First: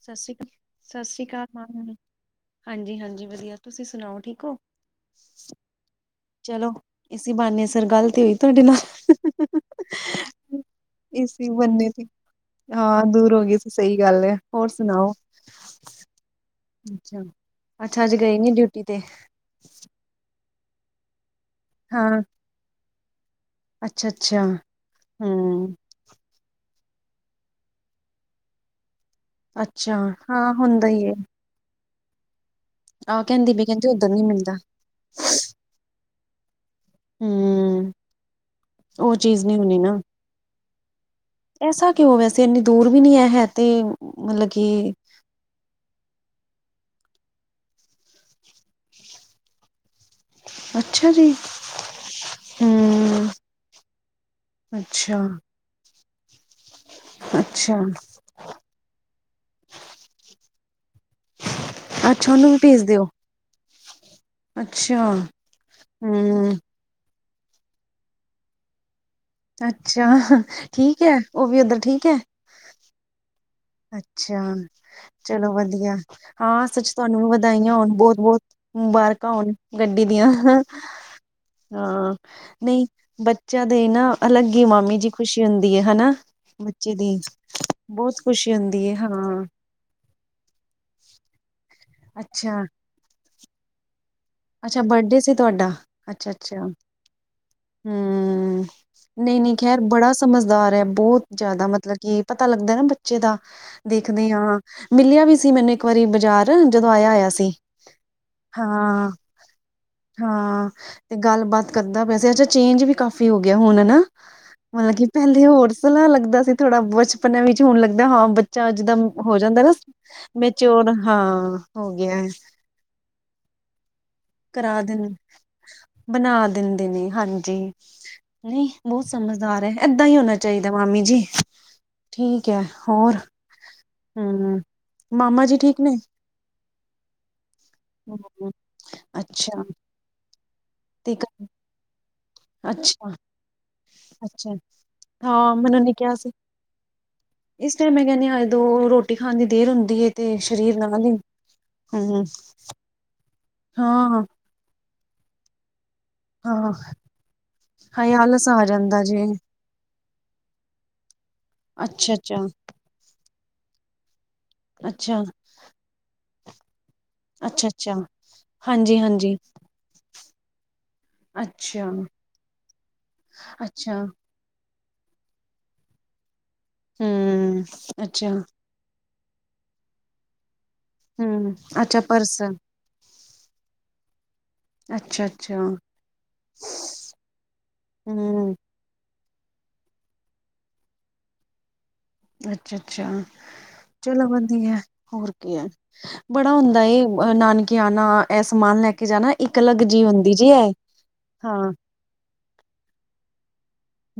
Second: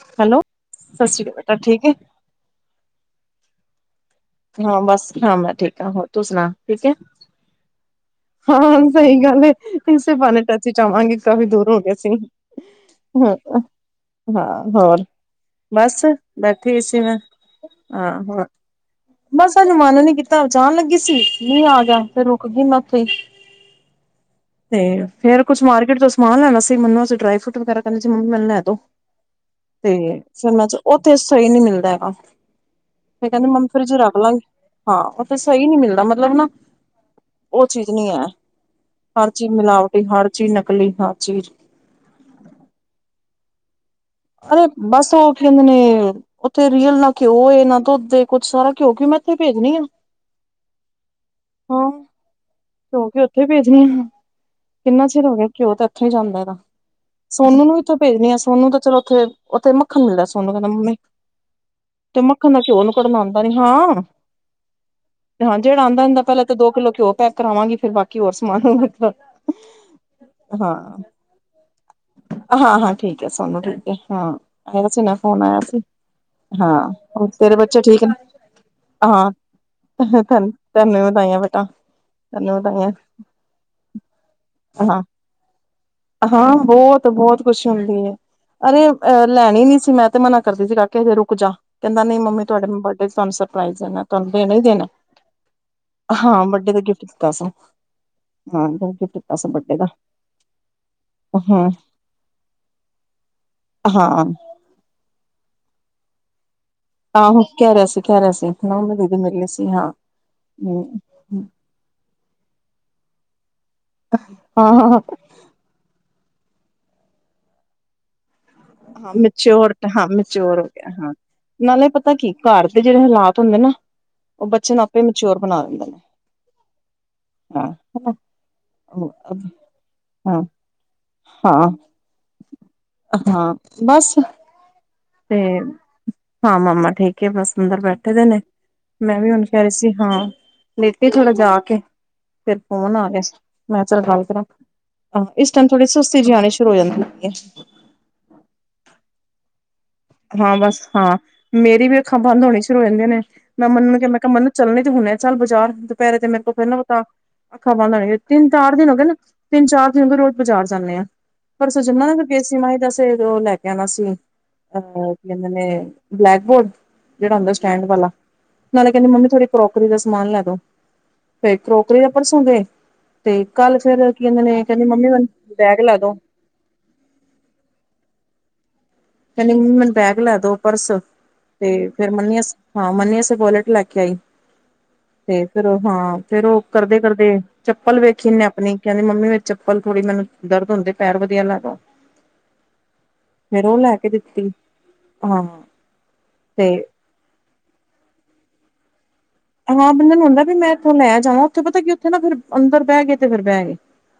ਸਤਿ ਸ਼੍ਰੀ ਹੈਲੋ ਅਕਾਲ ਸਤਿ ਸ੍ਰੀ ਸ਼੍ਰੀ ਅਕਾਲ ਬੇਟਾ ਠੀਕ ਮਾਮੀ ਹੈ ਜੀ ਹਾਂਜੀ-ਹਾਂਜੀ ਵਧੀਆ। ਤੁਸੀਂ ਸੁਣਾਓ? ਠੀਕ ਹੋ ਹਾਂ ਬਸ ਹਾਂ ਮੈਂ ਠੀਕ ਹਾਂ। ਹੋਰ ਤੂੰ ਸੁਣਾ ਠੀਕ ਹੈ? ਬਾਨੇ ਸਿਰ ਗਲਤ ਤੇ ਤੁਹਾਡੇ ਹਾਂ ਨਾਲ ਸਹੀ ਗੱਲ ਹੈ ਇਸੇ ਬਹਾਨੇ ਟੱਚ ਚ ਆਵਾਂਗੇ ਕਾਫੀ ਇਸਏੇ ਦੂਰ ਹੋ ਬਹਾਨੇ ਗਏ ਸੀ ਹਾਂ ਦੂਰ ਹੋ ਗਈ ਤੇ ਸਹੀ ਗੱਲ ਹੈ। ਹੋਰ ਸੁਣਾਓ। ਬਸ ਬੈਠੀ ਹੋਈ ਸੀ ਮੈਂ। ਅੱਛਾ ਅੱਛਾ ਅੱਜ ਹਾਂ ਗਏ ਹੋਰ ਨੀ ਡਿਊਟੀ ਤੇ ਬਸ ਅੱਜ ਮਨ ਨੀ ਕੀਤਾ। ਜਾਣ ਲੱਗੀ ਸੀ, ਮੀਹ ਆ ਗਿਆ ਹਾਂ ਫਿਰ ਰੁਕ ਗਈ ਮੈਂ ਉੱਥੇ ਹੀ। ਅੱਛਾ ਅੱਛਾ ਤੇ ਫੇਰ ਕੁਛ ਹਮ ਮਾਰਕੀਟ ਤੋਂ ਸਮਾਨ ਲੈਣਾ ਸੀ। ਮਨੂੰ ਅਸੀਂ ਡਰਾਈ ਫਰੂਟ ਵਗੈਰਾ ਕਹਿੰਦੇ ਸੀ ਮੰਮੀ ਮੈਨੂੰ ਲੈ ਦੋ। ਤੇ ਅੱਛਾ ਫਿਰ ਹਾਂ ਮੈਂ ਚ ਹੁੰਦਾ ਹੀ ਹੈ ਉਥੇ ਸਹੀ ਨਹੀਂ ਮਿਲਦਾ ਹੈਗਾ। ਆਹ ਫਿਰ ਕਹਿੰਦੀ ਵੀ ਮੰਮੀ ਫਰਿਜ ਚ ਉੱਧਰ ਰੱਖ ਨੀ ਲਾਂਗੀ। ਮਿਲਦਾ ਹਾਂ, ਉਥੇ ਸਹੀ ਨੀ ਮਿਲਦਾ ਮਤਲਬ ਨਾ ਉਹ ਹਮ ਚੀਜ਼ ਨਹੀਂ ਹੈ। ਉਹ ਹਰ ਚੀਜ਼ ਨਹੀਂ ਹੋਣੀ ਨਾ ਮਿਲਾਵਟੀ, ਹਰ ਚੀਜ਼ ਨਕਲੀ ਹਰ ਚੀਜ਼ ਐਸਾ ਕਿਉਂ? ਵੈਸੇ ਇੰਨੀ ਦੂਰ ਵੀ ਨਹੀਂ ਹੈ ਹੈ ਤੇ। ਮਤਲਬ ਅਰੇ ਕਿ ਬਸ ਉਹ ਕਹਿੰਦੇ ਨੇ ਉੱਥੇ ਰੀਅਲ ਨਾ ਘਿਓ, ਨਾ ਦੁੱਧ ਕੁੱਛ ਸਾਰਾ ਘਿਉ ਘਿਉ ਮੈਂ ਇੱਥੇ ਭੇਜਣੀ ਆ। ਅੱਛਾ ਜੀ। ਹਾਂ ਘਿਓ ਘਿਉ ਹਮ ਉੱਥੇ ਹੀ ਭੇਜਣੀ ਆ। ਕਿੰਨਾ ਅੱਛਾ ਚਿਰ ਹੋ ਗਿਆ ਘਿਓ ਤਾਂ ਉੱਥੋਂ ਹੀ ਜਾਂਦਾ ਇਹਦਾ। ਸੋਨੂੰ ਨੂੰ ਵੀ ਅੱਛਾ ਉੱਥੋਂ ਭੇਜਣੀ ਆ। ਸੋਨੂੰ ਤਾਂ ਚਲੋ ਉੱਥੇ ਉੱਥੇ ਮੱਖਣ ਮਿਲਦਾ। ਸੋਨੂੰ ਕਹਿੰਦਾ ਮੰਮੀ ਤੇ ਅੱਛਾ ਮੱਖਣ ਵੀ ਦਾ ਘਿਓ ਭੇਜ ਉਹਨੂੰ ਦਿਓ ਕਢਨਾ ਆਉਂਦਾ ਨੀ। ਹਾਂ ਅੱਛਾ ਹਾਂ ਜਿਹੜਾ ਆਉਂਦਾ ਹੁੰਦਾ ਪਹਿਲਾਂ ਹੂੰ ਤਾਂ ਦੋ ਕਿਲੋ ਘਿਓ ਪੈਕ ਕਰਾਵਾਂਗੀ ਫਿਰ ਬਾਕੀ ਹੋਰ ਸਮਾਨ ਮਤਲਬ ਅੱਛਾ, ਠੀਕ ਹੈ। ਉਹ ਵੀ ਉੱਧਰ ਠੀਕ ਹੈ? ਹਾਂ-ਹਾਂ ਠੀਕ ਹੈ ਸੋਨੂੰ ਠੀਕ। ਹੈ ਹਾਂ ਅੱਛਾ ਆਇਆ ਸੀ ਨਾ ਫੋਨ ਚਲੋ ਆਇਆ ਸੀ ਵਧੀਆ। ਹਾਂ ਸੱਚ! ਤੁਹਾਨੂੰ ਹੋਰ ਵੀ ਤੇਰੇ ਵਧਾਈਆਂ ਬੱਚੇ ਹੋਣ ਠੀਕ ਨੇ ਬਹੁਤ-ਬਹੁਤ ਹਾਂ ਮੁਬਾਰਕਾਂ ਹੋਣ ਗੱਡੀ ਦੀਆਂ। ਧੰਨ ਧੰਨ ਵਧਾਈਆਂ ਬੇਟਾ ਹਾਂ ਧੰਨ ਨਹੀਂ, ਵਧਾਈਆਂ ਬੱਚਿਆਂ ਦੇ ਨਾ ਅਲੱਗ ਹੀ ਮਾਮੀ ਹਾਂ ਜੀ ਖ਼ੁਸ਼ੀ ਹੁੰਦੀ ਹੈ। ਹਨਾ ਹਾਂ ਬੱਚੇ ਬਹੁਤ ਦੀ? ਬਹੁਤ ਖੁਸ਼ੀ ਹੁੰਦੀ ਹੈ। ਬਹੁਤ ਖੁਸ਼ੀ ਹੁੰਦੀ ਅਰੇ ਹੈ ਅਹ ਹਾਂ ਲੈਣੀ ਨੀ ਸੀ। ਮੈਂ ਤੇ ਮਨਾ ਕਰਦੀ ਸੀ ਕਾਕੇ ਹਜੇ ਰੁਕ ਜਾ ਕਹਿੰਦਾ ਨਹੀਂ ਮੰਮੀ ਅੱਛਾ ਤੁਹਾਡੇ ਬਰਡੇ ਚ ਤੁਹਾਨੂੰ ਸਰਪ੍ਰਾਈਜ਼ ਹੈ ਨਾ। ਤੁਹਾਨੂੰ ਦੇਣਾ ਹੀ ਅੱਛਾ ਦੇਣਾ। ਬਰਡੇ ਸੀ ਤੁਹਾਡਾ ਅੱਛਾ ਹਾਂ ਅੱਛਾ ਬਡੇ ਦਾ ਗਿਫਟ ਦਿੱਤਾ ਸੂ ਹੂੰ ਹਾਂ ਗਿਫਟ ਦਿੱਤਾ ਸੀ ਨਹੀਂ-ਨਹੀਂ, ਬਰਡੇ ਖੈਰ! ਦਾ ਬੜਾ ਸਮਝਦਾਰ ਹੈ ਬਹੁਤ ਜ਼ਿਆਦਾ ਹਾਂ ਮਤਲਬ ਕਿ ਪਤਾ ਲੱਗਦਾ ਨਾ ਬੱਚੇ ਦਾ। ਦੇਖਦੇ ਹਾਂ। ਮਿਲਿਆ ਵੀ ਸੀ ਮੈਨੂੰ ਇੱਕ ਵਾਰੀ ਬਾਜ਼ਾਰ ਦਿਨ ਜਦੋਂ ਆਇਆ। ਹੋਇਆ ਆਹੋ ਸੀ ਕਹਿ ਰਿਹਾ ਸੀ ਕਹਿ ਰਿਹਾ ਸੀ। ਉਹਨਾਂ ਹਾਂ ਦੀਦੀ ਮਿਲੇ ਸੀ। ਹਾਂ ਹਾਂ ਹੂੰ ਤੇ ਗੱਲ ਬਾਤ ਕਰਦਾ ਪਿਆ ਸੀ। ਅਛਾ ਚੇਂਜ ਵੀ ਕਾਫੀ ਹੋ ਗਿਆ ਹੁਣ ਨਾ? [unintelligible] ਏ ਹੋਰ ਸਲਾ ਲੱਗਦਾ ਸੀ ਥੋੜਾ ਬਚਪਨੇ ਵਿੱਚ, ਹੁਣ ਲੱਗਦਾ ਹਾਂ ਬੱਚਾ ਜਿਦਾਂ ਹਾਂ ਹੋ ਜਾਂਦਾ ਨਾ ਮਿਚਓਰ ਹਾਂ ਮਿਚਓਰ ਹੋ ਗਿਆ ਮੇਚਿਓਰ, ਹਾਂ ਨਾਲੇ ਹੋ ਪਤਾ ਗਿਆ ਐ। ਕੀ ਘਰ ਦੇ ਜਿਹੜੇ ਹਾਲਾਤ ਹੁੰਦੇ ਨਾ ਉਹ ਬੱਚੇ ਕਰਾ ਨੂੰ ਦਿੰ ਆਪੇ ਮਚਿਓਰ ਬਣਾ ਦਿੰਦੇ ਨੇ ਬਣਾ ਦਿੰਦੇ ਨੇ ਹਾਂਜੀ। ਹਾਂ ਨਈ ਬੋਤ ਹਨਾ ਸਮਝਦਾਰ ਐ, ਏਦਾਂ ਈ ਹੋਣਾ ਹਾਂ ਚਾਈਦਾ ਮਾਮੀ ਜੀ। ਹਾਂ ਠੀਕ ਐ ਹੋਰ। ਹਾਂ ਬਸ ਹੂੰ। ਤੇ ਮਾਮਾ ਜੀ ਠੀਕ ਨੇ? ਹਾਂ ਮਾਮਾ ਠੀਕ ਏ, ਬਸ ਅੰਦਰ ਬੈਠੇ ਦੇ ਨੇ। ਮੈਂ ਵੀ ਹੁਣ ਕੈ ਅੱਛਾ ਰੀ ਸੀ ਹਾਂ ਲੇਟੇੰ ਤੇ ਥੋੜ੍ਹਾ ਜਾ ਕੇ। ਫੇਰ ਫੋਨ ਆ ਅੱਛਾ ਗਿਆ, ਮੈਂ ਕਿਆ ਚਲ ਗੱਲ ਕਰਾਂ। ਅੱਛਾ ਹਾਂ ਇਸ ਟੈਮ ਥੋੜੀ ਸੁਸਤੀ ਜੀ ਆਣੀ ਸ਼ੁਰੂ ਹੋ ਜਾਂਦੀ ਏ। ਫੇਰ ਮੈਂ ਕੈਂਦੀ ਹਾਏ ਦੋ ਰੋਟੀ ਖਾਣ ਦੀ ਦੇਰ ਹੁੰਦੀ ਏ। ਹਾਂ ਬਸ ਹਾਂ ਮੇਰੀ ਵੀ ਅੱਖਾਂ ਬੰਦ ਹੋਣੀ ਸ਼ੁਰੂ ਹੋ ਜਾਂਦੀਆਂ ਨੇ, ਮੈਂ ਮੰਨਨ ਨੂੰ ਕਿਆ ਮੈਂ ਹਾਂ ਕਿਆ ਮੰਨਨ ਚੱਲਣੇ ਤੇ ਹੁਣੇ ਆ ਚੱਲ ਬਾਜ਼ਾਰ, ਦਪੈਰੇ ਤੇ ਮੇਰੇ ਕੋਲ ਫੇਰ ਹਾਂ ਨਾ ਪਤਾ। ਅੱਖਾਂ ਬੰਦ ਹਾਏ ਹੋਣ, ਤਿੰਨ ਆਲਸ ਆ ਚਾਰ ਦਿਨ ਹੋ ਜਾਂਦਾ ਗੇ ਨੇ ਜੇ ਤਿੰਨ ਚਾਰ ਦਿਨ ਹੋਗੇ ਰੋਜ਼ ਬਾਜ਼ਾਰ ਜਾਂਨੇ ਆਂ। ਪਰਸੋਂ ਅੱਛਾ ਯਮੁਨਾਨਗਰ ਗਏ ਅੱਛਾ ਸੀ, ਮਾਈ ਦੇ ਅਸੇ ਓਹ ਲੈ ਕੇ ਆਣਾ ਸੀ। ਓਹ ਅੱਛਾ ਕਕ ਕੈਂਦੇ ਨੇ ਬਲੈਕ ਬੋਰਡ। ਜੇੜਾ ਹੁੰਦਾ ਅੱਛਾ ਸਟੈਂਡ ਅੱਛਾ ਵਾਲਾ, ਨਾਲੇ ਹਾਂਜੀ ਕੈਂਦੀ ਮੰਮੀ ਹਾਂਜੀ ਥੋੜ੍ਹੀ ਕਰੋਕਰੀ ਦਾ ਸਮਾਨ ਲੈ ਦੋ। ਫੇਰ ਅੱਛਾ ਕਰੋਕਰੀ ਦਾ ਪਰਸੋਂ ਗਏ, ਤੇ ਕੱਲ ਅੱਛਾ ਫੇਰ ਕੀ ਕੈਨੇ ਨੇ ਕੈਂਦੀ ਮੰਮੀ ਮੈਨੂੰ ਬੈਗ ਲੈ ਦੋ। ਹੂੰ ਅੱਛਾ। ਕੇਨੀ ਮੰਮੀ ਮੈਨੂੰ ਬੈਗ ਲੈ ਦੋ ਪਰਸ। ਹਮ ਤੇ ਅੱਛਾ ਫੇਰ ਮਨੀ ਪਰਸ ਅਸੇ ਹਾਂ ਮਨੀ ਅਸੇ ਵੋਲਟ ਲੈ ਕੇ ਆਈ। ਅੱਛਾ ਤੇ ਅੱਛਾ ਫੇਰ ਹਾਂ ਫੇਰ ਓ ਕਰਦੇ ਕਰਦੇ ਚੱਪਲ ਵੇਖੀ ਏਨੇ ਹਮ ਆਪਣੀ। ਕੈਂਦੀ ਮੰਮੀ ਮੇਰੀ ਚਪਲ ਥੋੜੀ ਮੈਨੂੰ ਦਰਦ ਹੁੰਦੇ ਪੈਰ, ਵਧੀਆ ਲੈ ਦੋ। ਅੱਛਾ ਅੱਛਾ ਫੇਰ ਉਹ ਲੈ ਕੇ ਚਲੋ ਦਿੱਤੀ ਵਧੀਆ ਹੋਰ ਹਾਂ ਕੀ ਐ, ਬੜਾ ਹੁੰਦਾ ਤੇ ਏ। ਵੀ ਨਾਨਕੇ ਆਣਾ ਐ ਸਮਾਨ ਲੈ ਕੇ ਜਾਣਾ। ਇੱਕ ਅਲੱਗ ਹਾਂ ਜੀ ਬੰਦਾ ਨੂੰ ਹੁੰਦੀ ਹੁੰਦਾ ਜੀ ਵੀ ਮੈਂ ਇਹ ਏਥੋਂ ਲੈ ਜਾਵਾਂ, ਓਥੇ ਹਾਂ ਪਤਾ ਕੀ ਓਥੇ ਨਾ ਫੇਰ ਅੰਦਰ ਬੈ ਗੇ ਤੇ ਫੇਰ ਬੈ ਗੇ।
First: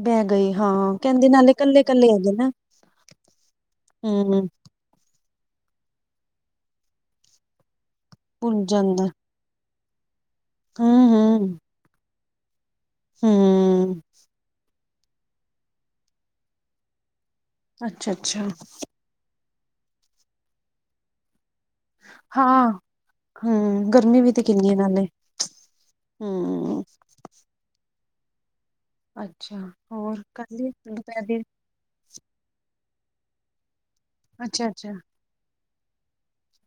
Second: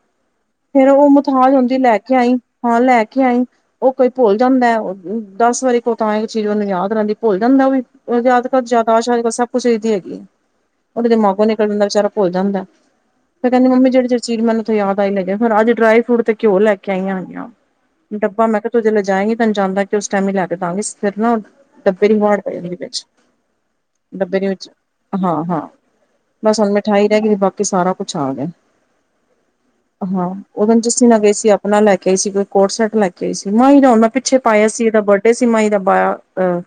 ਬਹਿ ਗਈ ਫੇਰ ਹਾਂ ਓ ਕਹਿੰਦੇ ਨਾਲੇ ਮੋਥਾਜ ਹੁੰਦੀ ਕੱਲੇ ਲੈ ਕੱਲੇ ਕੇ ਹੈਗੇ ਆਈੰ, ਨਾ ਹਾਂ ਲੈ ਕੇ ਆਈੰ। ਓ ਕੋਈ ਭੁੱਲ ਹੂੰ ਜਾਂਦਾ। ਦਸ ਵਾਰੀ ਕੋ ਤਾਂ ਇੱਕ ਚੀਜ਼ ਓਨੂੰ ਯਾਦ ਰੈਂਦੀ, ਭੁੱਲ ਜਾਂਦਾ ਓਵੀ ਜਾਦ ਕਰ ਭੁੱਲ ਜਾਂਦਾ ਜ਼ਾਦਾਸ਼ ਅਜਕਲ ਸਭ ਕੁਛ ਏਦੀ ਹੈਗੀ। ਹੂੰ ਓਦੇ ਦਿਮਾਗੋਂ ਹੂੰ ਨਿਕਲ ਜਾਂਦਾ ਵਚਾਰਾ ਭੁੱਲ ਜਾਂਦਾ, ਫੇਰ ਕੈਂਦੀ ਮੰਮੀ ਹੂੰ ਜੇੜੀ ਜੇੜੀ ਚੀਜ਼ ਮੈਨੂੰ ਯਾਦ ਆਈ ਲੱਗਿਆ ਫੇਰ ਅੱਜ ਡਰਾਈ ਫਰੂਟ ਤੇ ਘਿਓ ਲੈ ਕੇ ਆਈਆਂ ਹੈਗੀਆਂ। ਅੱਛਾ ਡੱਬਾ ਅੱਛਾ ਮੈਂ ਕਿਆ ਤੁ ਜਿਲੇ ਜਾਏਗੀ ਤਾਂ ਜਾਣ ਲੱਗੀ ਉਸ ਟੈਮ ਈ ਲੈ ਕੇ ਦਾਂਗੀ, ਫੇਰ ਨਾ ਓ ਡੱਬੇ ਦੀ ਹਵਾੜ ਪੈ ਹਾਂ ਜਾਂਦੀ ਵਿੱਚ, ਹੂੰ ਗਰਮੀ ਵੀ ਡੱਬੇ ਤੇ ਦੇ ਵਿੱਚ। ਕਿੰਨੀ ਹੈ ਨਾਲੇ ਹਾਂ ਹਾਂ ਬਸ ਹੁਣ ਹੂੰ ਮਠਾਈ ਰੈ ਗੀ ਤੇ ਬਾਕੀ ਸਾਰਾ ਕੁਛ ਆ ਗਿਆ। ਅੱਛਾ ਹੋਰ ਕਰਨੀ ਤੁਹੀ ਪੈਕਿੰਗ। ਓਨਾ ਲੈ ਕੇ ਆਈ ਸੀ ਇੱਕ ਕੋਡ ਸੈੱਟ ਲੈ ਆਈ ਸੀ, ਮਾਈ ਦਾ ਹੁਣ ਮੈਂ ਪਿੱਛੇ ਅੱਛਾ ਪਾਇਆ ਸੀ ਅੱਛਾ ਏਦਾ ਬਡ- ਡੇ ਸੀ ਮਈ ਦਾ ਬਆ ਅਹ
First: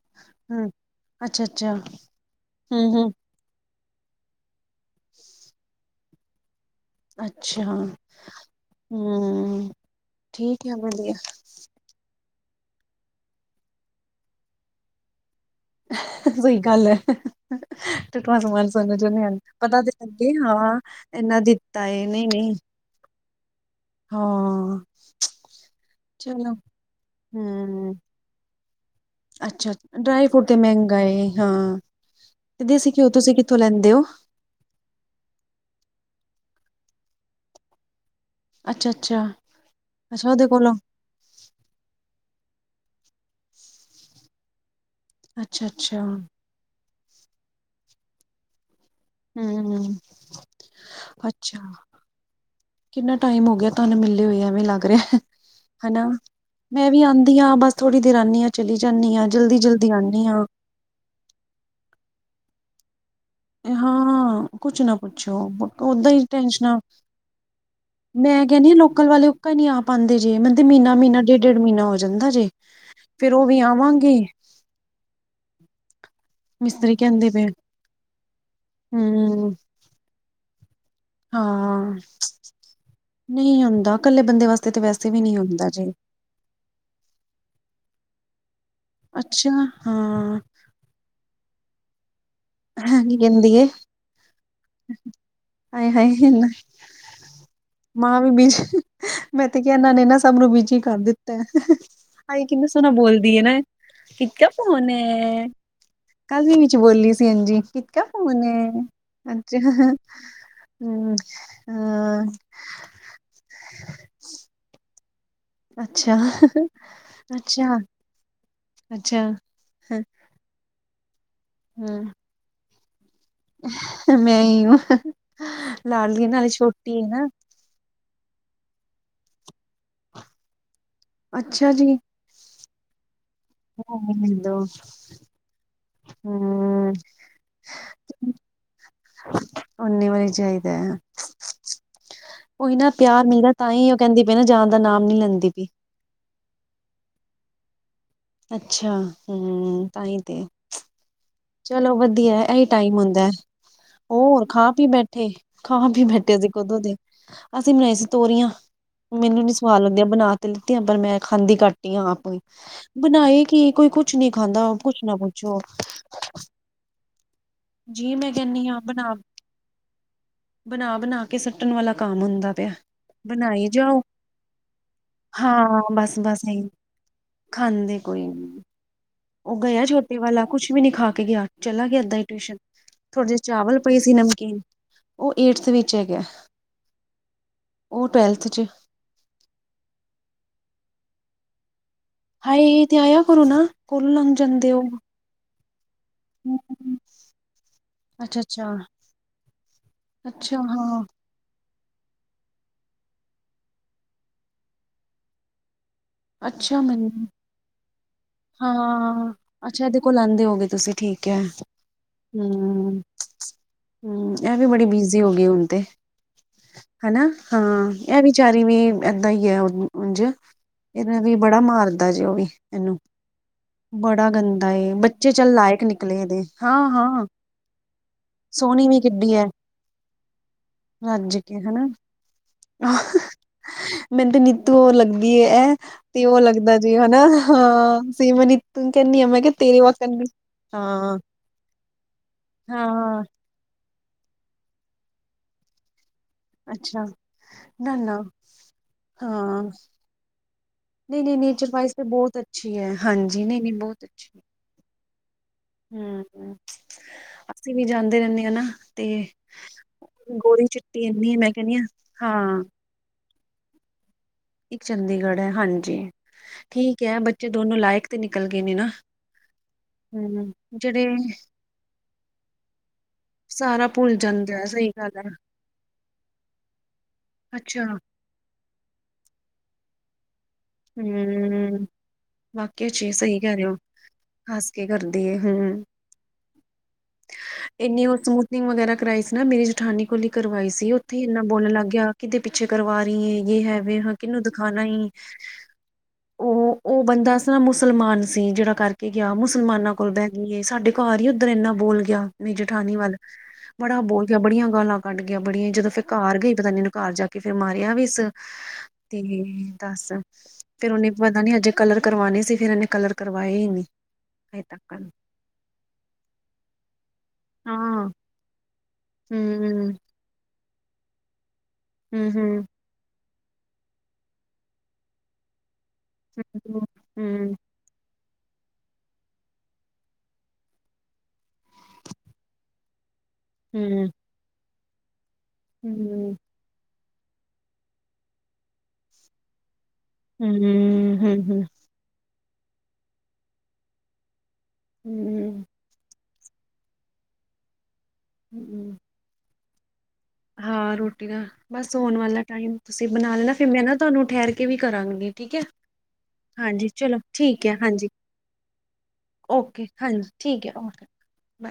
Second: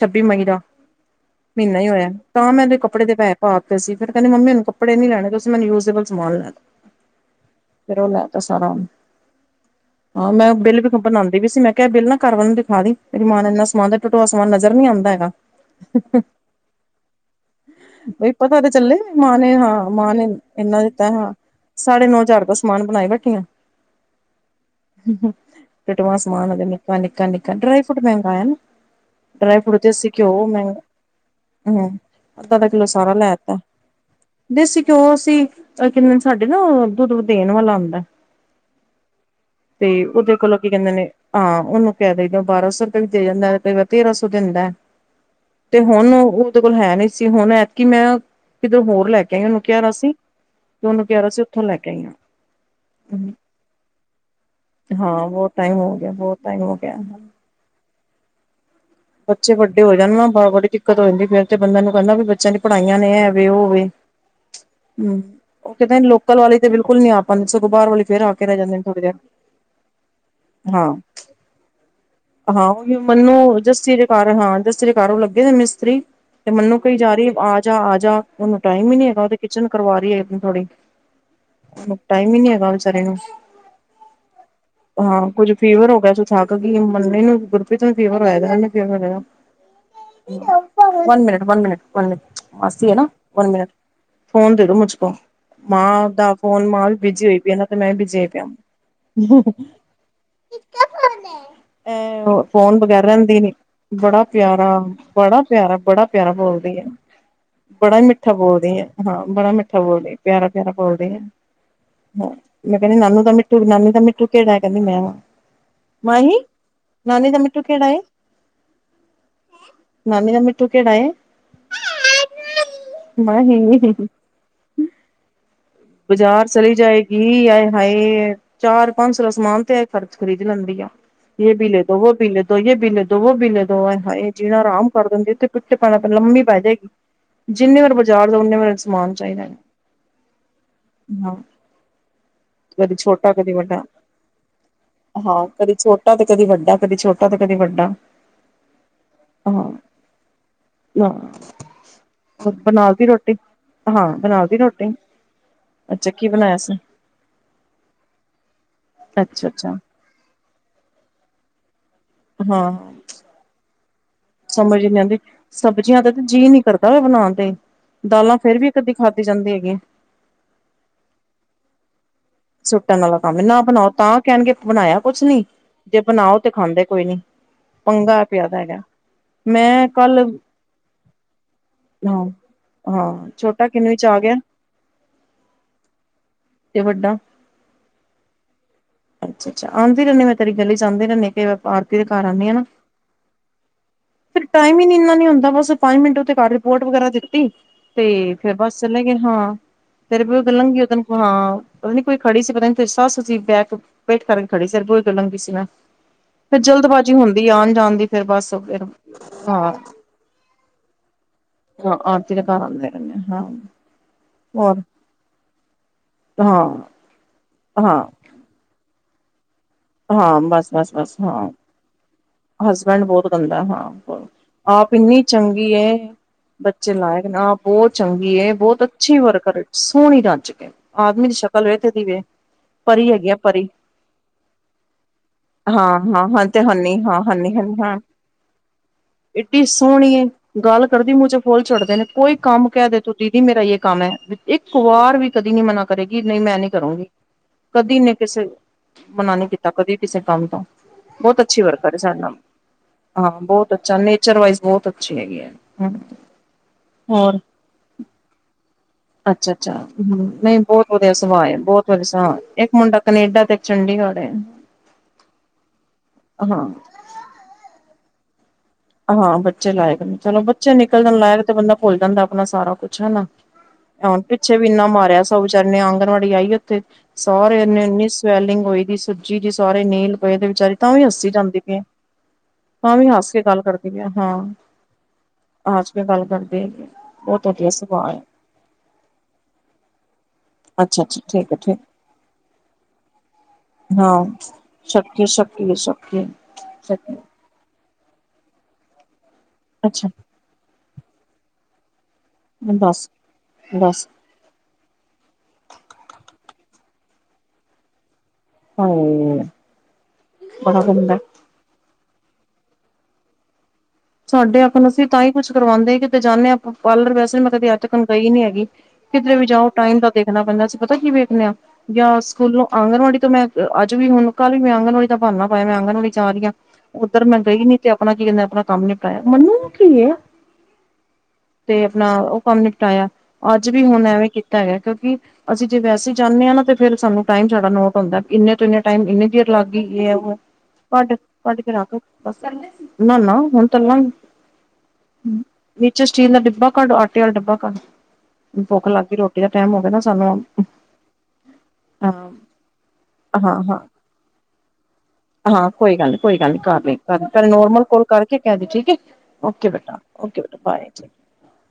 ਛੱਬੀ ਮਈ ਦਾ ਹੂੰ ਅੱਛਾ ਅੱਛਾ ਮੀਨਾ ਈ ਓਇਆ। ਮੈਂ ਏਦੇ ਹੂੰ ਕੱਪੜੇ ਹੂੰ ਦੇ ਪੈਹੇ ਪਾ ਤੇ ਸੀ ਫੇਰ ਕੈਂਦੀ ਮੰਮੀ ਹੁਣ ਕੱਪੜੇ ਨੀ ਲੈਣੇ ਤੁਸੀਂ ਮੈਨੂੰ ਯੂਸਏਬਲ ਸਮਾਨ ਲੈ ਦੋ। ਅੱਛਾ ਫਿਰ ਉਹ ਲੈ ਤਾ ਸਾਰਾ ਹੂੰ ਠੀਕ ਏ ਵਧੀਆ। ਕੈਹ ਬਿਲ ਨਾ ਘਰ ਵਾਲੇ ਨੂੰ ਦਿਖਾ ਦੀ, ਤੇਰੀ ਮਾਂ ਨੇ ਏਨਾ ਸਮਾਨ ਟੁਟੀਆਂ ਸਮਾਨ ਨਜ਼ਰ ਨੀ ਆਂਦਾ ਹੈਗਾਵ ਸਈ ਗੱਲ ਐ। ਬਈ ਪਤਾ ਤੇ ਚੱਲੇ ਮਾਂ ਨੇ ਹਾਂ ਮਾਂ ਨੇ ਲੱਗੇ ਹਾਂ ਏਨਾ ਦਿੱਤਾ ਹਾਂ ਇਨਾ ਦਿੱਤਾ ਏ ਸਾਢੇ ਨੌ ਨਹੀਂ ਜ਼ਾਰ ਦਾ ਨਹੀਂ ਸਮਾਨ ਬਣਾਏ ਦਾ। [unintelligible] ਹਾਂ ਟੁੱਟਵਾਂ ਸਮਾਨ ਚਲੋ ਆ ਨਿੱਕਾ ਨਿੱਕਾ ਨਿੱਕਾ ਡਰਾਈ ਹੂੰ ਫਰੂਟ ਮੈਂਗਾ ਆਇਆ ਨਾ। ਡਰਾਏ ਅੱਛਾ ਫਰੂਟ ਤੇ ਦੇਸੀ ਡਰਾਈ ਘਿਓ ਫਰੂਟ ਤੇ ਮੈਂਗ ਮਹਿੰਗਾ ਏ ਹਾਂ ਤੇ ਅੱਧਾ-ਅੱਧਾ ਕਿੱਲੋ ਦੇਸੀ ਘਿਓ ਸਾਰਾ ਤੁਸੀਂ ਲੈਤਾ। ਕਿੱਥੋਂ ਲੈਂਦੇ ਹੋ ਦੇਸੀਂ ਕਿਉ ਅਸੀ ਕੀ ਕੈਂਦੇ ਸਾਡੇ ਨਾ ਦੁੱਧ ਦੇਣ ਵਾਲਾ ਆਂਦੈ। ਅੱਛਾ ਅੱਛਾ ਤੇ ਅੱਛਾ ਓਦੇ ਉਹਦੇ ਕੋਲੋਂ ਕੀ ਕੈਂਦੇ ਨੇ ਹਾਂ, ਓਨੂੰ ਕੈ ਦਈਦੈ, ਬਾਰਾਂ ਸੌ ਦੇ ਜਾਂਦਾ ਕਈ ਵ ਤੇਰਾਂ ਸੌ ਦਿੰਦਾ, ਅੱਛਾ ਤੇ ਅੱਛਾ ਹੋਨ ਓਦੇ ਕੋਲ ਹੈ ਨਈ। ਸੀ ਹੁਣ ਐਤਕੀ ਮੈਂ ਕਿੱਧਰ ਹੋਰ ਲੈ ਕਿਹੇ ਨੂੰ ਕੈਂਣਾ ਹੂੰ ਸੀ, ਓਨੂੰ ਕੈਂਣਾ ਸੀ, ਅੱਛਾ ਓਂਥੋ ਲੈ ਕੇ ਆਈ ਆ। ਕਿੰਨਾ ਟਾਈਮ ਹੋ ਗਿਐ ਤੁਆਨੂੰ ਮਿਲੇ ਹੋਏ, ਐਵੇਂ ਲੱਗ ਹਾਂ ਰਿਹਾ ਬਹੁਤ ਟਾਈਮ ਹੋ ਹੈਨਾ? ਗਿਆ ਬਹੁਤ ਟਾਈਮ ਹੋ ਮੈਂ ਗਿਆ ਵੀ ਆਂਦੀ ਹਾਂ, ਬਸ ਥੋੜ੍ਹੀ ਦੇਰ ਆਂਨੀ ਆ, ਚਲੀ ਜਾਂਨੀ ਆ, ਬੱਚੇ ਜਲਦੀ ਵੱਡੇ -ਜਲਦੀ ਹੋ ਜਾਣ ਨਾ ਆਨੀ ਆ। ਬੜੀ ਦਿੱਕਤ ਹੋ ਜਾਂਦੀ ਫੇਰ ਤੇ, ਬੰਦਾ ਨੂੰ ਕੈਂਦਾ ਵੀ, ਬੱਚੇਆਂ ਦੀ ਪੜ੍ਹਾਈਆਂ ਨੇ ਐ ਵੇ, ਔ ਵੇ। ਹਾਂ ਕੁਛ ਨਾ ਹੂੰ, ਪੁੱਛੋ ਓ ਕੈਂਦੇ ਓਦਾਂ ਹੀ ਲੋਕਲ ਵਾਲੇ ਤੇ ਟੈਨਸ਼ਨਾਂ ਬਿਲਕੁਲ ਨੀ ਆ ਪਾਂਦੇ, ਸਗੋਂ ਬਾਰ ਵਾਲੇ ਫੇਰ ਆ ਕੇ ਰੈ ਜਾਂਦੇ ਨੇ ਥੋੜੀ ਦੇਰ। ਪੱਕਾ ਨੀ ਆ ਪਾਂਦੇ ਜੇ ਮੈਨ ਤੇ ਹਾਂ ਮੀਨਾ-ਮੀਨਾ, ਡੇਢ-ਡੇਢ ਮੀਨਾ ਹੋ ਜਾਂਦਾ ਜੇ, ਹਾਂ ਉਹੀ ਫੇਰ ਓ ਵੀ ਮੈਨੂੰ ਜੱਸੀ ਦੇ ਆਵਾਂਗੇ ਘਰ ਹਾਂ, ਜੱਸੀ ਦੇ ਘਰ ਓ ਲੱਗੇ ਨੇ ਮਿਸਤਰੀ। ਤੇ ਮੈਨੂੰ ਮਿਸਤਰੀ ਕਈ ਜਾ ਕਹਿੰਦੇ ਰੀਏ, ਪਏ ਆਜਾ-ਆਜਾ, ਓਨੂੰ ਟਾਈਮ ਈਨੀ ਹੈਗਾ, ਓਤੇ ਹਮ ਕਿਚਨ ਕਰਵਾ ਰੀ ਏ ਅਪਨੀ ਥੋੜੀ। ਟਾਈਮ ਈਨੀ ਹੈਗਾ ਵਿਚਾਰੀ ਨੂੰ। ਨਈ ਹੁੰਂਦਾ, ਕੱਲੇ ਬੰਦੇ ਵਾਸਤੇ ਤਾਂ ਵੈਸੇ ਵੀ ਹਾਂ ਨੀ ਕੁੱਝ ਹੁੰਦਾ ਫੀਵਰ ਜੇ। ਹੋ ਗਿਆ ਸੀ ਥੱਕ ਗਈ ਏ ਕਿ ਮੰਨੇ ਨੂੰ ਗੁਰਪ੍ਰੀਤ ਨੂੰ ਫੀਵਰ ਹੋਯਾ ਦੈਓਨੂੰ ਫੀਵਰ ਹੋਯਾ ਦੈ। ਅੱਛਾ ਹਾਂ one minute, one minute, one minute, ਮਾਸੀ ਏ ਨਾ, ਕੀ ਵਨ ਕਹਿੰਦੀ ਏ ਮਿੰਨਟ, ਫੋਨ ਦੇ ਦੋ ਮੁਝ ਕੋ। ਹਾਏ ਮਾਂ ਹਾਏ ਦਾ ਫੋਨ, ਮਾਂ ਵੀ ਬਿਜੀ ਹੋਈ ਪਈ ਏ ਨਾ, ਤੇ ਮੈਂ ਵੀ ਬਿਜੀ ਹੋਈ ਪਈ ਆ। ਕਿਂਉਕਿ ਏਨਾਂ ਨੇ ਨਾ ਸਭ ਨੂੰ ਬੀਜੀ ਕਰ ਦਿੱਤਾ ਹਾਏ! ਕਿੰਨਾ ਸੋਣਾ ਬੋਲਦੀ। ਯੇ ਹੈ ਦੇਖ, ਨਾ ਬੜਾ ਕਿਤਕਾ ਪਿਆਰਾ, ਫੋਨ ਬੜਾ ਹੈ ਪਿਆਰਾ, ਬੜਾ ਪਿਆਰਾ ਕੱਲ ਵੀ ਬੋਲਦੀ ਵਿੱਚ ਏ। ਬੋਲੀ ਸੀ ਹਾਂਜੀ ਬੜਾ ਈ ਕਿਤਕਾ ਮਿੱਠਾ ਫੋਨ ਬੋਲਦੀ ਏ ਹੈ ਹਾਂ, ਬੜਾ ਅੱਛਾ ਮਿੱਠਾ ਬੋਲਦੀ, ਪਿਆਰਾ-ਪਿਆਰਾ ਬੋਲਦੀ ਹਮ ਏ, ਹਾਂ। ਮੈਂ ਕੈਂਦੀ ਨਾਨੂ ਦਾ ਮਿੱਠੂ ਨਾਨੀ ਦਾ ਮਿੱਠੂ ਕੇੜਾ ਏ? ਕੈਂਦੀ, ਮੈਂ ਵਾਂ। ਅੱਛਾ ਮਾਹੀ, ਨਾਨੀ ਦਾ ਮਿੱਠੂ ਅੱਛਾ, ਕੇੜਾ ਏ? ਅੱਛਾ, ਹੈ। ਨਾਨੀ ਦਾ ਮਿੱਠੂ ਕੇੜਾ ਏ? ਹੂੰ। ਮਾਹੀ [unintelligible] ਮੈਂ ਈ ਆਂ ਬਜਾਰ ਚਲੀ ਜਾਏਗੀ, ਆਏ ਹਾਏ! ਚਾਰ-ਪੰਜ ਸੋ ਦਾ ਸਮਾਨ ਤੇ ਐ ਖਰਚ ਖਰੀਦ ਲੈਂਦੀ ਆ। ਯੇ ਬੀ ਅੱਛਾ ਜੀ। ਲੇਦੋ, ਵੋ ਬੀ ਲੇਦੋ। ਯੇ ਬੀ ਲੇਦੋ, ਵੋ ਬੀ ਲੇਦੋ। ਆਏ-ਹਾਏ! ਦੋ ਜੀਣਾ ਹਰਾਮ ਕਰ ਦਿੰਦੀਏ। ਓਥੇ ਪਿੱਟ ਪੈਣਾ, ਲੰਮੀ ਪੈ ਜੇਗੀ। ਹੂੰ, ਜਿੰਨੇ ਵਾਰੀ ਬਾਜਾਰ ਜਾਉ, ਉਂਂਨੇ ਵਾਰੀ ਸਮਾਨ ਚਾਈਦੈ। ਓਨੇ ਵਾਰੀ ਚਾਈਦੈ। [unintelligible] ਓਈਂ ਨਾ ਕਦੀ ਪਿਆਰ ਛੋਟਾ ਮਿਲਦੈ, ਕਦੀ ਵੱਡਾ। ਤਾਂਈ ਓ ਕੈਂਦੀ ਪਈ ਏਨਾ ਜਾਨ ਦਾ ਨਾਮ ਨੀ ਲੈਂਦੀ ਪੀ। ਐ, ਤੇ ਕਦੀ ਵੱਡਾ, ਕਦੀ ਛੋਟਾ, ਤੇ ਕਦੀ ਵੱਡਾ। ਅੱਛਾ, ਹੂੰ ਤਾਂਈ ਤੇ। ਨਾ ਚਲੋ ਵਦੀਐ, ਐਈ ਟਾਈਮ ਹੁੰਦੈ। ਹਾਂ ਹੋਰ ਬਣਾਤੀ ਖਾਂ-ਪੀ ਰੋਟੀ ਬੈਠੇ, ਖਾਂ-ਪੀ ਅੱਛਾ ਕੀ ਬੈਠੇ ਸੀ ਬਣਾਇਆ ਕਦੋਂ ਦੇ। ਅਸੀ ਬਨਾਈ ਸੀ ਤੋਰੀਆਂ, ਮੈਨੂੰ ਅੱਛਾ ਨੀ ਅੱਛਾ ਸਵਾਦ ਲਗਦੀਆਂ ਬਣਾ ਤੇ ਲਿੱਤੀਆਂ, ਪਰ ਮੈਂ ਖਾਂਦੀ ਘੱਟ ਈਆ ਆਪ ਈ। ਹਾਂ। ਬਨਾਏ ਕੀ ਕੋਈ ਕੁਛ ਕੁਛ ਨੀ ਖਾਂਦਾ, ਸਮਝ ਹੀ ਨਹੀਂ ਕੁੱਛ ਨਾ ਆਉਂਦੀ ਪੁੱਛੋ। ਸਬਜ਼ੀਆਂ ਦਾ ਜੀਅ ਨੀ ਕਰਦਾ ਬਨਾਨ 'ਤੇ, ਜੀ ਮੈਂ ਦਾਲਾਂ ਫੇਰ ਵੀ ਕਹਿੰਦੀ ਇੱਕ-ਅੱਧੀ ਖਾਧੀ ਜਾਂਦੀ ਹੈਗੀ ਏ। ਬਨਾ-ਬਨਾ ਕੇ ਸੱਟਣ ਵਾਲਾ ਕੰਮ ਹੁੰਦੈ। ਸੁੱਟਣ ਵਾਲਾ ਕੰਮ ਏ ਨਾ ਬਣਾਓ ਤਾਂ ਕਹਿਣਗੇ, ਬਣਾਇਆ ਕੁਛ ਨੀ, ਹਾਂ ਜੇ ਬਸ ਬਣਾਓ, ਬਸ ਤੇ ਇਹੀ ਖਾਂਦੇ ਕੋਈ ਨੀ। ਖਾਂਦੇ ਪੰਗਾ ਕੋਈ ਪਿਐ ਦਾ ਨੀ ਹੈਗਾ? ਉਹ ਗਿਆ ਮੈਂ ਛੋਟੀ ਕੱਲ ਵਾਲਾ, ਕੁਛ ਵੀ ਨੀ ਖਾ ਕੇ ਗਿਆ। ਚਲਾ ਗਿਆ ਏਦਾਂ ਈ ਹਾਂ ਟਿਊਸ਼ਨ। ਹਾਂ ਥੋੜੇ ਜਿਹੇ ਛੋਟਾ ਚਾਵਲ ਕਿੰਨਵੀ ਪਏ ਚ ਸੀ, ਆ ਗਿਆ ਨਮਕੀਨ। ਉਹ ਏਟਥ ਵਿੱਚ ਹੈਗਾ। ਤੇ ਵੱਡਾ ਓ ਟਵੈਲਥ 'ਚ। ਅੱਛਾ -ਅੱਛਾ, ਆਂਦੀ ਰਹਿੰਨੀ ਆ ਮੈ ਤੇਰੀ ਗਲੀ 'ਚ ਆਂਦੀ ਰਹਿੰਨੀ। ਫਿਰ, ਆਪਾਂ ਆਰਤੀ ਦੇ ਘਰ ਆਂਨੀ ਆ ਨਾ, ਹਾਏ ਤੇ ਆਇਆ ਕਰੋ ਨਾ ਕੋਲ ਲੰਘ ਫਿਰ ਜਾਂਦੇ ਟਾਈਮ ਹੋ ਈ ਇੰਨਾ ਨੀ ਹੁੰਦਾ, ਬਸ ਪੰਜ ਮਿੰਟ। ਘਰ ਰਿਪੋਰਟ ਵਗੈਰਾ ਦਿੱਤੀ, ਤੇ ਅੱਛਾ ਫਿਰ ਅੱਛਾ ਬਸ ਚੱਲਾਂਗੇ, ਹਾਂ। ਫਿਰ ਵੀ, ਉਦਨ ਤੇ ਅੱਛਾ ਲੰਘ ਗੀ ਏ, ਉਦਨ ਹਾਂ ਹਾ। ਪਤਾ ਨੀ, ਕੋਈ ਖੜੀ ਸੀ, ਪਤਾ ਨੀ ਤੇਰੀ ਸੱਸ ਸੀ, ਬੈਕ ਪਿੱਠ ਕਰਕੇ ਖੜੀ ਸੀ, ਤੇਰੇ ਬੂਹੇ ਅਗੇ ਲੰਘੀ ਸੀ ਮੈ। ਫਿਰ ਅੱਛਾ ਜਲਦਬਾਜ਼ੀ ਮੈਨੂੰ ਹੁੰਦੀ ਆਣ-ਜਾਣ ਦੀ ਫਿਰ ਬੱਸ ਫਿਰ ਹਾਂ। ਅਗੋ ਲੈਦੇ ਹੋਗੇ ਤੁਸੀਂ ਠੀਕ ਹੈ। ਹਾਂ ਆਰਤੀ ਦੇ ਘਰ ਆਉਂਦੇ ਹੂੰ-ਹੂੰ, ਰਹਿੰਦੇ ਹਾਂ ਇਹ ਵੀ ਹੋਰ ਬੜੀ ਬਿਜੀ ਹੋ ਗਈ ਹੁਣ ਤੇ। ਹਾਂ ਹਨਾ ਹਾਂ ਏ ਵਿਚਾਰੀ ਵੀ ਏਦਾਂ ਹੀ ਹੈ। ਉਝ ਹਾਂ ਬਸ ਬਸ ਏ ਬਸ ਵੀ ਹਾਂ ਬੜਾ ਮਾਰਦਾ ਜੇ ਉਹ ਵੀ। ਇਹਨੂੰ ਹਸਬੈਂਡ ਬਹੁਤ ਗੰਦਾ, ਹਾਂ। ਬੜਾ ਗੰਦਾ ਆਪ ਏ ਇੰਨੀ ਬੱਚੇ ਚੱਲ ਚੰਗੀ ਲਾਇਕ ਹੈ ਨਿਕਲੇ ਇਹਦੇ ਹਾਂ ਬੱਚੇ ਹਾਂ ਲਾਇਕ ਨੇ ਆਪ ਬਹੁਤ ਚੰਗੀ ਏ ਬਹੁਤ ਸੋਹਣੀ ਵੀ ਅੱਛੀ ਕਿੱਡੀ ਹੈ ਵਰਕਰ ਸੋਹਣੀ ਰੱਜ ਕੇ ਆਦਮੀ ਦੀ ਰੱਜ ਕੇ ਸ਼ਕਲ ਹਨਾ ਵੇਥੇ ਦੀ ਉਦੀ ਵੇ ਪਰੀ ਹੈਗੀਆਂ ਪਰੀ ਮੈਨੂੰ ਤੇ ਨੀਤੂ ਉਹ ਲੱਗਦੀ ਏ ਐ ਹਾਂ-ਹਾਂ ਉਹ ਹੁ ਤੇ ਲੱਗਦਾ ਜੀ ਹੁੀ ਹਨਾ ਹਾਂ। ਹਜੀ-ਹਜੀ, ਹਾਂ ਸੀਮਨ ਨੀਤੂ ਕਹਿੰਦੀ ਆ ਮੈਂ ਕਿਹਾ ਏਡੀ ਤੇਰੇ ਸੋਹਣੀ ਵਕਨ ਏ ਦੀ। ਗੱਲ ਕਰਦੀ ਹਾਂ ਮੂੰ ਚ ਫੁਲ ਛਢ ਨੇ ਕੋਈ ਕੰਮ ਕਹਿ ਦੇ ਤੂੰ ਹਾਂ ਦੀਦੀ ਮੇਰਾ ਇਹ ਕੰਮ ਹੈ ਇੱਕ ਵਾਰ ਵੀ ਕਦੀ ਨੀ ਮਨਾ ਕਰੇਗੀ ਨਹੀਂ ਮੈਂ ਨੀ ਅੱਛਾ ਕਰੂੰਗੀ ਨਾ ਕਦੀ ਨਹੀਂ ਨਾ ਕਿਸੇ ਮਨਾ ਨੀ ਹਾਂ ਕੀਤਾ ਕਦੇ ਕਿਸੇ ਕੰਮ ਤੋਂ ਨਹੀਂ ਨਹੀਂ ਬਹੁਤ ਅੱਛੀ ਨੇਚਰ ਵਰਕ ਵਾਈਜ਼ ਤੇ [unintelligible] ਬਹੁਤ ਅੱਛੀ ਹੈ ਹਾਂ, ਹਾਂਜੀ ਨਹੀਂ ਬਹੁਤ ਨਹੀਂ ਅੱਛਾ ਅੱਛੀ ਨੇਚਰ ਵਾਇਜ। ਬਹੁਤ ਅੱਛੀ ਹੈਗੀ ਆ ਹ ਹਮ ਹੋਰ। ਅਸੀਂ ਵੀ ਜਾਂਦੇ ਰਹਿੰਦੇ ਹਨਾ। ਅੱਛਾ-ਅੱਛਾ, ਹੂੰ ਨਹੀ ਬਹੁਤ ਵਧੀਆ ਇੰਨੀ ਮੈਂ ਸੁਭਾਅ, ਕਹਿੰਦੀ ਹਾਂ ਬਹੁਤ ਵਧੀਆ ਸੁਭਾ ਹਾਂ ਇੱਕ ਮੁੰਡਾ ਕਨੇਡਾ ਤੇ ਚੰਡੀਗੜ੍ਹ ਏ। ਇੱਕ ਚੰਡੀਗੜ੍ਹ ਹੈ ਹਾਂਜੀ, ਹਾਂ। ਠੀਕ ਏ ਬੱਚੇ ਦੋਨੋ ਲਾਇਕ ਤੇ ਨਿਕਲ ਗਏ ਨੇ ਨਾ। ਹਾਂ, ਬੱਚੇ ਲਾਏਕ ਚਲੋ ਹਮ ਬੱਚੇ ਨਿਕਲ ਜਿਹੜੇ ਜਾਣ ਲਾਏਕ ਤੇ ਬੰਦਾ ਭੁੱਲ ਜਾਂਦਾ ਆਪਣਾ ਸਾਰਾ ਕੁਛ ਹਨਾ। ਸਾਰਾ ਹਾ, ਭੁੱਲ ਪਿੱਛੇ ਜਾਂਦਾ ਹੈ ਵੀ ਇੰਨਾ ਸਹੀ ਗੱਲ ਮਾਰਿਆ ਹੈ ਸੌ ਵਿਚਾਰੀ ਨੇ ਆਂਗਣਵਾੜੀ ਆਈ ਉੱਥੇ ਸਾਰੇ ਦਗ ਅੱਛਾ ਇਨੀ ਸਵੈਲਿੰਗ ਹੋਈ ਦੀ ਸੂਜੀ ਦੀ ਸਹਾਰੇ ਨੀਲ ਪਏ ਦੇ ਵਿਚਾਰੀ ਤਾਂ ਵੀ ਹਸੀ ਜਾਂਦੀ ਪਈ ਏ ਹਮ ਵਾਕਿਆ ਤਾਂ ਵੀ ਚ ਹੱਸ ਸਹੀ ਕੇ ਕਹਿ ਗੱਲ ਰਹੇ ਹੋ ਕਰਦੀ ਹਾਂ, ਹੱਸ ਕੇ ਕਰਦੀ ਹੈ ਹਮ ਹਸ ਕੇ ਗੱਲ ਕਰਦੀ ਏ ਬਹੁਤ ਵਧੀਆ ਸੁਭਾਅ ਹੈ। ਸਮੂਥਿੰਗ ਵਗੈਰਾ ਕਰਾਈ ਸੀ ਨਾ ਮੇਰੀ ਜੇਠਾਨੀ ਕੋਲਿ ਹੀ। ਕਰਵਾਈ ਸੀ ਅੱਛਾ ਉੱਥੇ ਅੱਛਾ ਹੀ ਇੰਨਾ ਠੀਕ ਹੈ ਬੋਲਣ ਠੀਕ। ਲੱਗ ਗਿਆ ਕਿੱਦੇ ਪਿੱਛੇ ਕਰਵਾ ਰਹੀ ਏ ਯ ਹੈ ਵੋ ਹੈ ਕਿਹਨੂੰ ਦਿਖਾਣਾ ਈ। ਜਿਵੇ ਸਕੀ-ਸਕਿ ਬੰਦਾ ਸੀ ਮੁਸਲਮਾਨ ਸੀ, ਜਿਹੜਾ ਕਰਕੇ ਗਿਆ ਮੁਸਲਮਾਨਾਂ ਅੱਛਾ ਕੋਲ ਬੈਂਦੀ ਏ ਸਾਡੇ ਘਰ ਹੀ ਉੱਧਰ ਇੰਨਾ ਬੋਲ ਗਿਆ। ਮੇਰੀ ਜੇਠਾਨੀ ਦੱਸ ਵੱਲ ਬੜਾ ਦੱਸ ਬੋਲ ਗਿਆ ਬੜੀਆਂ ਗਾਲਾਂ ਕੱਢ ਗਿਆ ਬੜੀਆਂ, ਜਦੋਂ ਫੇਰ ਘਰ ਗਈ ਪਤਾ ਨੀ ਉਨੂੰ ਘਰ ਜਾ ਕੇ ਫੇਰ ਮਾਰਿਆ ਵੀ ਇਸ ਕੀ ਹਾਏ ਦੱਸ ਬੜਾ ਫੇਰ ਉਹਨੇ ਗੰਦਾ ਪਤਾ ਨੀ ਅਜੇ ਕਲਰ ਕਰਵਾਉਣੇ ਸੀ ਫਿਰ ਉਹਨੇ ਕਲਰ ਕਰਵਾਏ ਹੀ ਨੀ। ਹਜੇ ਸਾਡੇ ਅਖਣ ਤੱਕ ਅਸੀਂ ਤਾਂ ਹੀ ਕੁਛ ਕਰਵਾਉਂਦੇ ਨੀ, ਕਿਤੇ ਜਾਂਦੇ ਹਾਂ ਪਾਰਲਰ ਵੈਸੇ ਮੈਂ ਕਦੇ ਅੱਜ ਤਕ ਹਾਂ ਗਈ ਨੀ ਹੈਗੀ। ਕਿਧਰੇ ਹੂੰ ਵੀ ਜਾਓ ਟਾਈਮ ਦਾ ਦੇਖਣਾ ਪੈਂਦਾ, ਅਸੀਂ ਪਤਾ ਕੀ ਵੇਖਨੇ ਹਾਂ ਜਾਂ ਹੂੰ ਹੂੰ ਹੂੰ ਸਕੂਲੋਂ ਆਂਗਣਵਾੜੀ ਤੋਂ ਮੈਂ ਅੱਜ ਵੀ ਹੁਣ ਕੱਲ ਵੀ ਮੈਂ ਆਂਗਨਵਾੜੀ ਦਾ ਬਾਨਾ ਪਾਇਆ ਮੈਂ ਆਂਗਨਵਾੜੀ ਜਾ ਰੀ ਆ ਹੂੰ ਉੱਧਰ ਮੈਂ ਹੂੰ ਗਈ ਨੀ। ਤੇ ਆਪਣਾ ਕੀ ਕੇਂਦੇ ਆਪਣਾ ਕੰਮ ਨ ਟਾਆ ਮਨੂੰ ਕੀ ਐ ਤੇ ਆਪਣਾ ਉਹ ਕੰਮ ਨਿਪਟਾਇਆ। ਅੱਜ ਵੀ ਹੁਣ ਹੂੰ ਐਵੇਂ ਕੀਤਾ ਹੇਗਾ ਕਿਉਂਕਿ ਅਸੀਂ ਜੇ ਵੈਸੇ ਹੂੰ ਜਾਨੇ ਆ ਨਾ ਤੇ ਫੇਰ ਸਾਨੂੰ ਟਾਈਮ ਜਾਦਾ ਨੋਟ ਹੁੰਦਾ ਇੰਨੇ ਤੋਂ ਇਨੇ ਟਾਈਮ, ਇੰਨੀ ਦੇਰ ਲੱਗ ਗਈ ਯੇ ਐ ਵੋ, ਕਾਡ-ਕਾਡ ਹੂੰ ਕੇ ਰਖ। ਨਾ-ਨਾ ਹੂਨ ਤੱਲਾ ਗੀ। ਵਿੱਚ ਸਟੀਲ ਦਾ ਡਿੱਬਾ ਕੱਢ, ਆਟੇ ਆਲਾ ਡਿੱਬਾ ਕੱਢ ਭੁੱਖ ਹੂੰ ਲੱਗ ਗਈ ਰੋਟੀ ਦਾ ਟਾਈਮ ਹੋ ਗਿਆ ਨਾ ਸਾਨੂੰ ਹਾਂ ਰੋਟੀ ਦਾ ਬਸ ਹਾਂ ਹੋਣ ਵਾਲਾ ਟਾਈਮ ਤੁਸੀਂ ਬਣਾ ਲੈਣਾ ਹਾਂ ਫਿਰ ਹਾਂ ਮੈਂ ਨਾ ਤਾਨੂੰ ਠੇਰ ਕੇ ਵੀ ਕਰਾਂਗੀ ਠੀਕ ਐ। ਹਾਂ ਕੋਈ ਗੱਲ ਕੋਈ ਗੱਲ ਨੀ ਕਰ ਲੀ ਨੋਰਮਲ ਕੋਲ ਹਾਂਜੀ ਕਰਕੇ ਕੈ ਦੀ ਠੀਕ ਏ, ਓਕੇ ਬੇਟਾ, ਹਾਂਜੀ ਓਕੇ ਬੇਟਾ ਠੀਕ ਹੈ ਬਾਏ। Okay bye